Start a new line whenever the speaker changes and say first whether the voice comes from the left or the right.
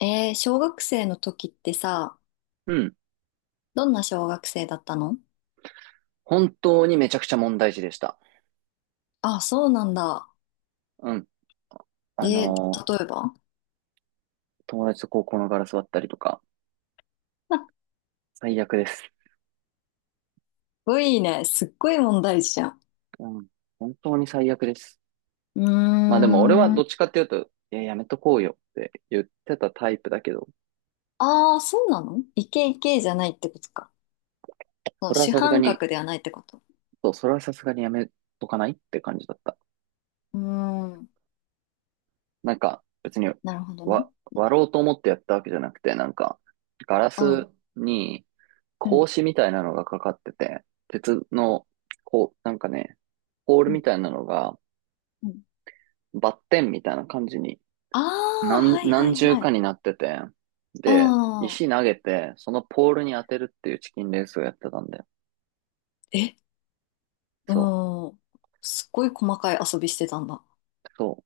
left: 小学生の時ってさ、
right: うん。
left: どんな小学生だったの？
right: 本当にめちゃくちゃ問題児でした。
left: あ、そうなんだ。
right: うん。
left: え
right: あ
left: ー、例
right: のー
left: えば、
right: 友達と高校のガラス割ったりとか、
left: すっ
right: 最悪です。
left: ごいね。すっごい問題児じゃん。
right: うん。本当に最悪です。
left: うー
right: まあでも俺はど
left: ん。
right: っちかっていうと、いや、やめとこうよって言ってたタイプだけど、
left: ああ、そうなの？イケイケじゃないってことか。その
right: それは
left: 主
right: さすが
left: 犯
right: に、
left: 格ではないってこと。
right: そう、それはさすがにやめとかないって感じだった。
left: うーん。
right: なんか、別に、
left: なるほどね。
right: 割ろうと思ってやったわけじゃなくて、なんか、ガラ
left: うん。
right: スに、
left: うん。
right: 格子みたいなのがかかってて、鉄の、こう、なんかね、ポール
left: う
right: み
left: ん。
right: たいなのが
left: うん、
right: バッテンみたいな感じに、
left: ああ、はいは
right: 何
left: い
right: 重
left: は
right: か
left: い。
right: になってて、
left: あ
right: で、石投
left: あ。
right: げて、そのポールに当てるっていうチキンレースをやってたんで、
left: え、
right: そう、
left: うん。すっごい細かい遊びしてたんだ。
right: そ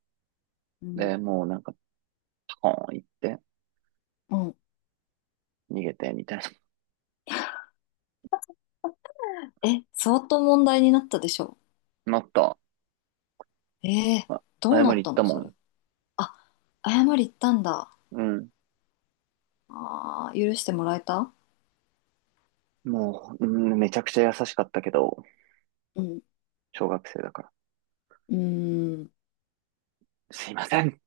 left: う
right: う。
left: ん。
right: で、もうなんか、パコーン行って、
left: うん。
right: 逃げて、みたいな。
left: え、相当問題になったでしょ？
right: なった。
left: ええ、
right: あ、
left: どう
right: 謝
left: なっ
right: り行っ
left: た
right: た
left: の
right: も
left: それ？
right: ん。
left: あ、謝り行ったんだ。
right: うん。
left: ああ、許してもらえた？
right: もう、うん、めちゃくちゃ優しかったけど、
left: うん。
right: 小学生だから。
left: うーん、
right: すいません。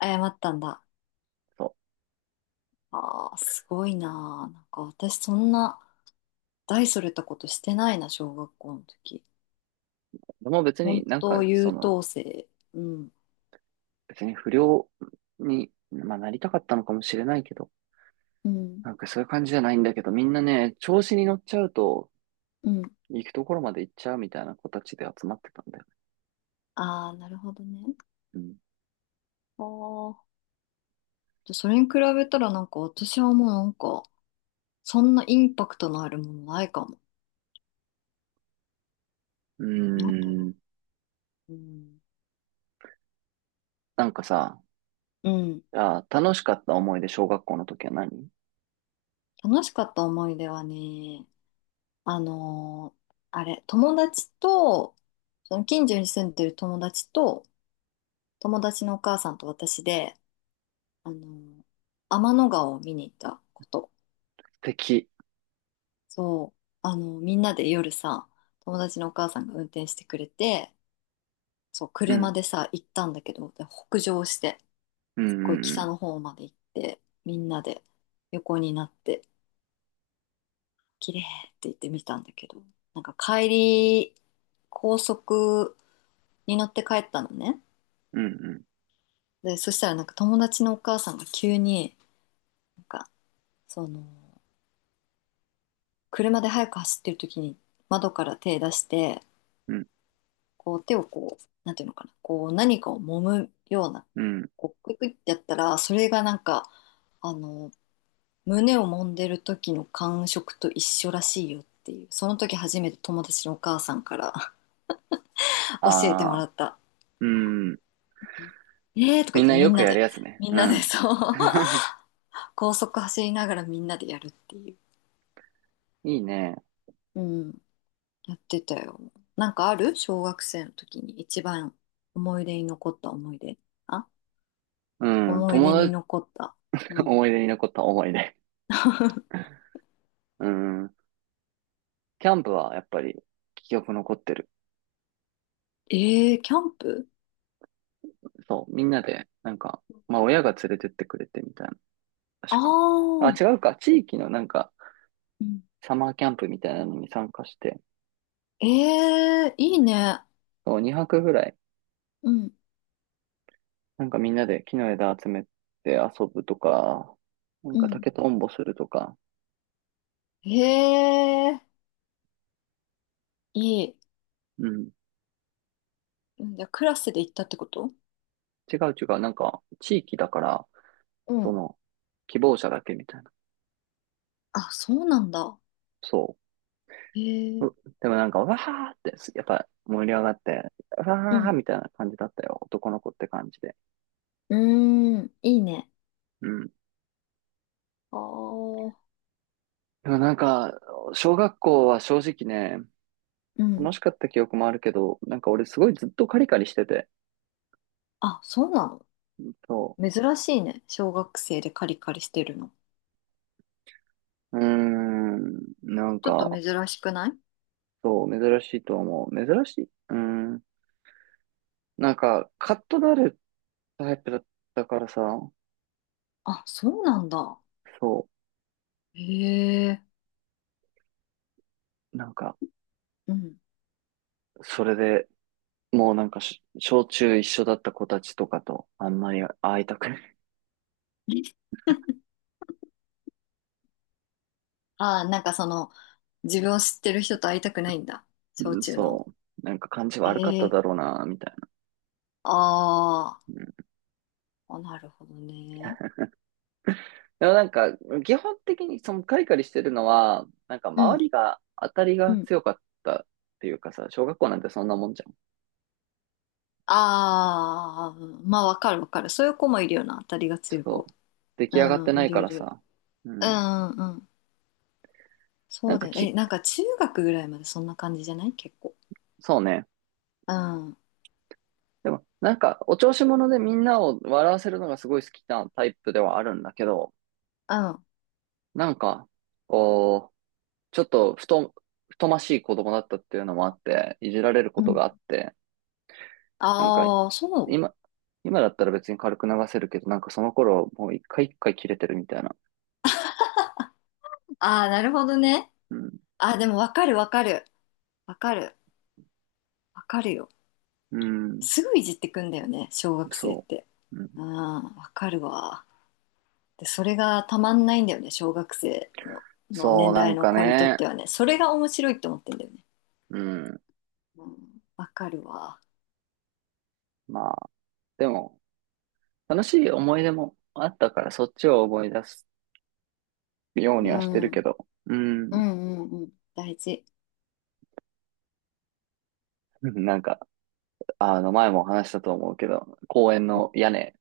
left: 謝ったんだ。
right: そ
left: ああ、すごいなあ。なんか私そんな大それたことしてないな、小学校の時。
right: う。でも別に
left: 本
right: なん
left: 当
right: か、
left: 優等生。うん。
right: 別に不良に、まあ、なりたかったのかもしれないけど、
left: うん。
right: なんかそういう感じじゃないんだけど、みんなね、調子に乗っちゃうと、
left: うん。
right: 行くところまで行っちゃうみたいな子たちで集まってたんだよね。
left: ああ、なるほどね。ああ。じゃそれに比べたらなんか私はもうなんか、そんなインパクトのあるものないかも。
right: うん。
left: なんだ
right: うー
left: ろ
right: ん。
left: う。うん。
right: なんかさ、
left: うん。
right: あー、楽しかった思い出、小学校の時は何？
left: 楽しかった思い出はね、あのーあれ、友達と、その近所に住んでる友達と、友達のお母さんと私で、あのー天の川を見に行ったこと。
right: 素敵。
left: そう、みんなで夜さ、友達のお母さんが運転してくれて、そう、
right: う
left: 車
right: ん。
left: でさ、行ったんだけど、で北上して、
right: うんう
left: すっごい
right: んう
left: 北
right: ん。
left: の方まで行って、みんなで横になって、綺麗って言ってみたんだけど、なんか帰り、高速に乗って帰ったのね。
right: うん
left: で、そしたらなんか友達のお母さんが急に、なんか、その、車で早く走ってる時に窓から手出して、
right: うん。
left: こう手をこう、なんていうのかな、こう何かを揉むような、
right: うん。うん。
left: こうクイクイってやったら、それがなんか、あの、胸を揉んでる時の感触と一緒らしいよっていう、その時初めて友達のお母さんから 教えても
right: あ
left: ら
right: あ、
left: った。
right: うん。
left: えーとか言
right: みん
left: って
right: な
left: み
right: よ
left: ん
right: く
left: な
right: やる
left: で、
right: やつね。
left: みん
right: う
left: なで
right: ん。
left: そう、高速走りながらみんなでやるっていう。
right: いいね。
left: うん、やってたよ。なんかある小学生の時に一番思い出に残った思い出。あ、
right: うん。
left: 思い
right: 友
left: 出に
right: 達、
left: 残った。う ん。
right: 思い出に残った思い出。うん。キャンプはやっぱり記憶残ってる。
left: えー、キャンプ？
right: そう。みんなで、なんか、まあ親が連れてってくれてみたいな
left: あ
right: 確か。
left: あ
right: あ、
left: ー、
right: 違うか。地域のなんか、
left: うん、
right: サマーキャンプみたいなのに参加して、
left: えー、いいね。
right: 2泊ぐらい、
left: うん、
right: なんかみんなで木の枝集めて遊ぶとか、なん
left: う
right: か
left: ん。
right: 竹とんぼするとか、
left: えー、いい。
right: うん。
left: うん、じゃあクラスで行ったってこと？
right: 違う違う。なんか、地域だから、
left: う
right: そ
left: ん。
right: の、希望者だけみたいな。
left: あ、そうなんだ。
right: そ
left: え
right: う。
left: ー、
right: でもなんか、わーって、やっぱ盛り上がって、
left: う
right: わー
left: ん。
right: みたいな感じだったよ。男の子って感じで。
left: うーん、いいね。
right: うん。
left: ああ、
right: でもなんか、小学校は正直ね、
left: うん。
right: 楽しかった記憶もあるけど、なんか俺すごいずっとカリカリしてて、
left: あ、そうなの？
right: そ
left: 珍しいね。小学生でカリカリしてるの。
right: う。うーん、なん
left: ちょっと
right: か、
left: 珍しくない？
right: そう、珍しいと思う。珍しい。うーん、なんか、カッとなるタイプだったからさ、
left: あ、そうなんだ。
right: そ
left: へえ。
right: う、なんか、
left: うん。
right: それで、もうなんか小中一緒だった子たちとかと、あんまり会いたくない。
left: ああ、なんかその、自分を知ってる人と会いたくないんだ。小
right: うん、
left: 中の。
right: そう。なんか感じ悪かった
left: え
right: だろう
left: え、
right: な、みたいな。
left: あー、
right: うん。
left: あ、なるほどね。
right: でもなんか、基本的にそのカリカリしてるのは、なんか
left: う
right: 周
left: ん、
right: りが当たり
left: う
right: が
left: ん。
right: 強かったっていうかさ、小学校なんてそんなもんじゃん。
left: ああ、まあわかるわかる。そういう子もいるよな。当たりが
right: ちょ
left: 強
right: っ
left: い子。
right: と、出来上がっ
left: う
right: て
left: ん、
right: な
left: い
right: い
left: る
right: か
left: い
right: ら
left: る。
right: さ。う
left: う
right: ん。
left: ん、うん。
right: な
left: そ
right: ん
left: う
right: か
left: だよ。え、
right: き、
left: なんか中学ぐらいまでそんな感じじゃない結構。
right: そうね。
left: うん。うん。
right: でも、なんか、お調子者でみんなを笑わせるのがすごい好きなタイプではあるんだけど、
left: あ、
right: なんか、こう、ちょっと、ふと、太ましい子供だったっていうのもあって、いじられるこ
left: う
right: とがあ
left: ん、
right: って、なんか、
left: あ、そう。
right: 今、今だったら別に軽く流せるけど、なんかその頃、もう一回一回切れてるみたいな。
left: ああ、なるほどね。
right: うん。
left: あ、でもわかるわかる。わかる。わかるよ。
right: うん。
left: すぐいじってくんだよね、小学生っ
right: そ
left: て。
right: う。うん。
left: うん、わかるわ。で、それがたまんないんだよね、小学生の、
right: そう、
left: 年
right: な
left: 代
right: ん
left: の
right: か
left: 子にとっ
right: ね。
left: てはね。それが面白いって思ってんだよね。
right: うん。
left: うん、わかるわ。
right: まあ、でも、楽しい思い出もあったから、そっちを思い出すように
left: う
right: はして
left: ん。
right: る
left: う
right: け
left: ん
right: ど。う
left: う
right: ん。
left: んうん。大事。
right: なんか、あの、前も話したと思うけど、公園の屋根、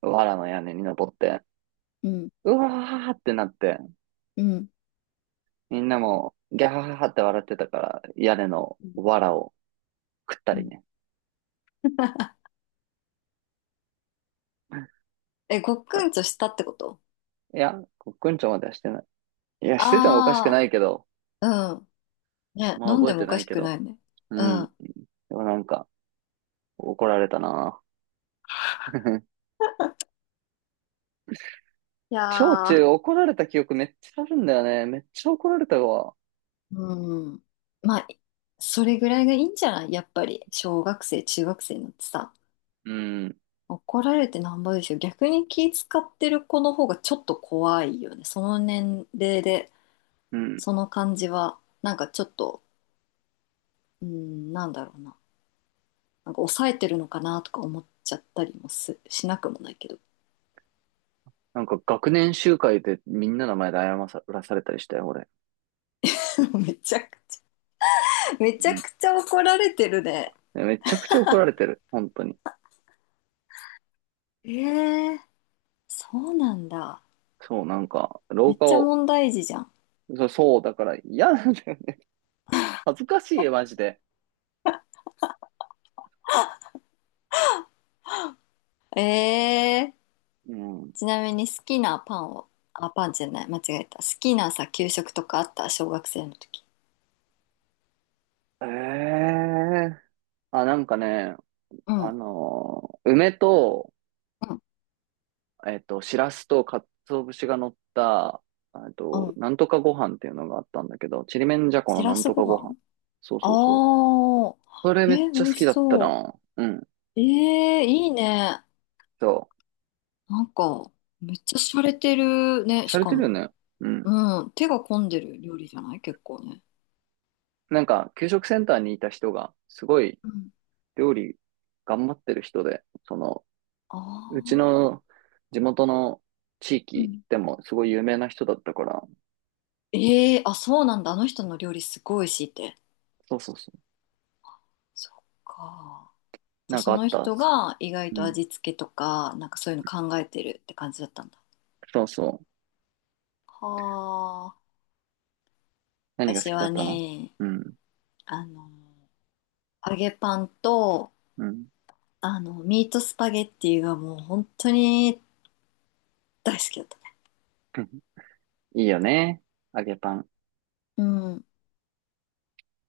right: 藁の屋根に登って、
left: うん。
right: うわーってなって、
left: うん。
right: みんなも、ギャーって笑ってたから、屋根の
left: うん。
right: 藁を食った
left: う
right: り
left: ん、
right: ね。か
left: え、ごっくんとしたってこと？
right: いや、コックンチョまではしてない。いや、しててもおかしくな
left: あ
right: いけど、
left: あー、うん。ね、
right: まあ
left: 飲ん
right: 覚
left: で
right: え
left: も
right: て
left: お
right: な
left: か
right: い
left: し
right: け
left: く
right: ど。
left: ないね。
right: う
left: う
right: ん。で
left: ん。
right: もなんか、怒られたな。
left: い
right: 小
left: や
right: 中
left: ー、
right: 怒られた記憶めっちゃあるんだよね。めっちゃ怒られたわ。
left: うん。まあ、それぐらいがいいんじゃない？やっぱり、小学生、中学生になってさ、
right: うん。
left: 怒られてなんぼでしょ。逆に気使ってる子の方がちょっと怖いよね。その年齢で、
right: うん。
left: その感じは、なんかちょっと、うん、なんだろうな。なんか抑えてるのかなとか思っちゃったりもす、しなくもないけど。
right: なんか学年集会でみんなの前で謝らされたりしたよ、俺。
left: めちゃくちゃ。めちゃ
right: うん。
left: くちゃ怒られてるね。
right: めちゃくちゃ怒られてる。本当に。
left: えー、そうなんだ。
right: そう、なんか、廊
left: めっ
right: 下
left: ちゃ
right: を、
left: 問題児じゃん。
right: そう、そうだから嫌なんだよね。恥ずかしいよ、マジで。
left: えー、
right: うん。
left: ちなみに好きなパンを、あ、パンじゃない、間違えた。好きなさ、給食とかあった小学生の時？
right: ええあ、なんかね、
left: うん、
right: 梅と、
left: うん、
right: しらすと鰹節が乗った、
left: うん。
right: なんとかご飯っていうのがあったんだけど、ちりめんじゃこ
left: し
right: のな
left: ら
right: ん
left: す
right: とか
left: ご
right: ご
left: 飯？
right: 飯。そうそうそう。
left: あ
right: それ
left: ー、
right: めっ
left: えー、美
right: ちゃ
left: 味
right: 好き
left: し
right: だった
left: そ
right: な。うん。
left: う。えー、いいね。
right: そ
left: なんか、めっちゃ洒落てる
right: う。
left: ね、
right: し
left: し
right: ゃれ
left: か
right: てるよ
left: も。
right: ね。うん。
left: うん、手が込んでる料理じゃない結構ね。
right: なんか、給食センターにいた人が、すごい
left: うん。
right: 料理頑張ってる人で、その、
left: あ
right: うち
left: ー。
right: の地元の地
left: う
right: 域
left: ん、
right: でもすごい有名な人だったから、
left: ええ、あ、そうなんだ。あの人の料理すごい美味しいって。
right: そうそうそう。
left: そっか。じゃ
right: な
left: あ
right: ん
left: そ
right: かあっ
left: の
right: たっ
left: 人
right: す。
left: が意外
right: う
left: と
right: ん。
left: 味付けとか、なんかそういうの考えてるって感じだったんだ。
right: そうそう。
left: はあ。
right: 何が好
left: 私
right: きだ
left: は
right: ったの？
left: ね、
right: うん。
left: あの、揚げパンと、
right: うん。
left: ミートスパゲッティがもう本当に大好きだったね。
right: いいよね。揚げパン。
left: うん。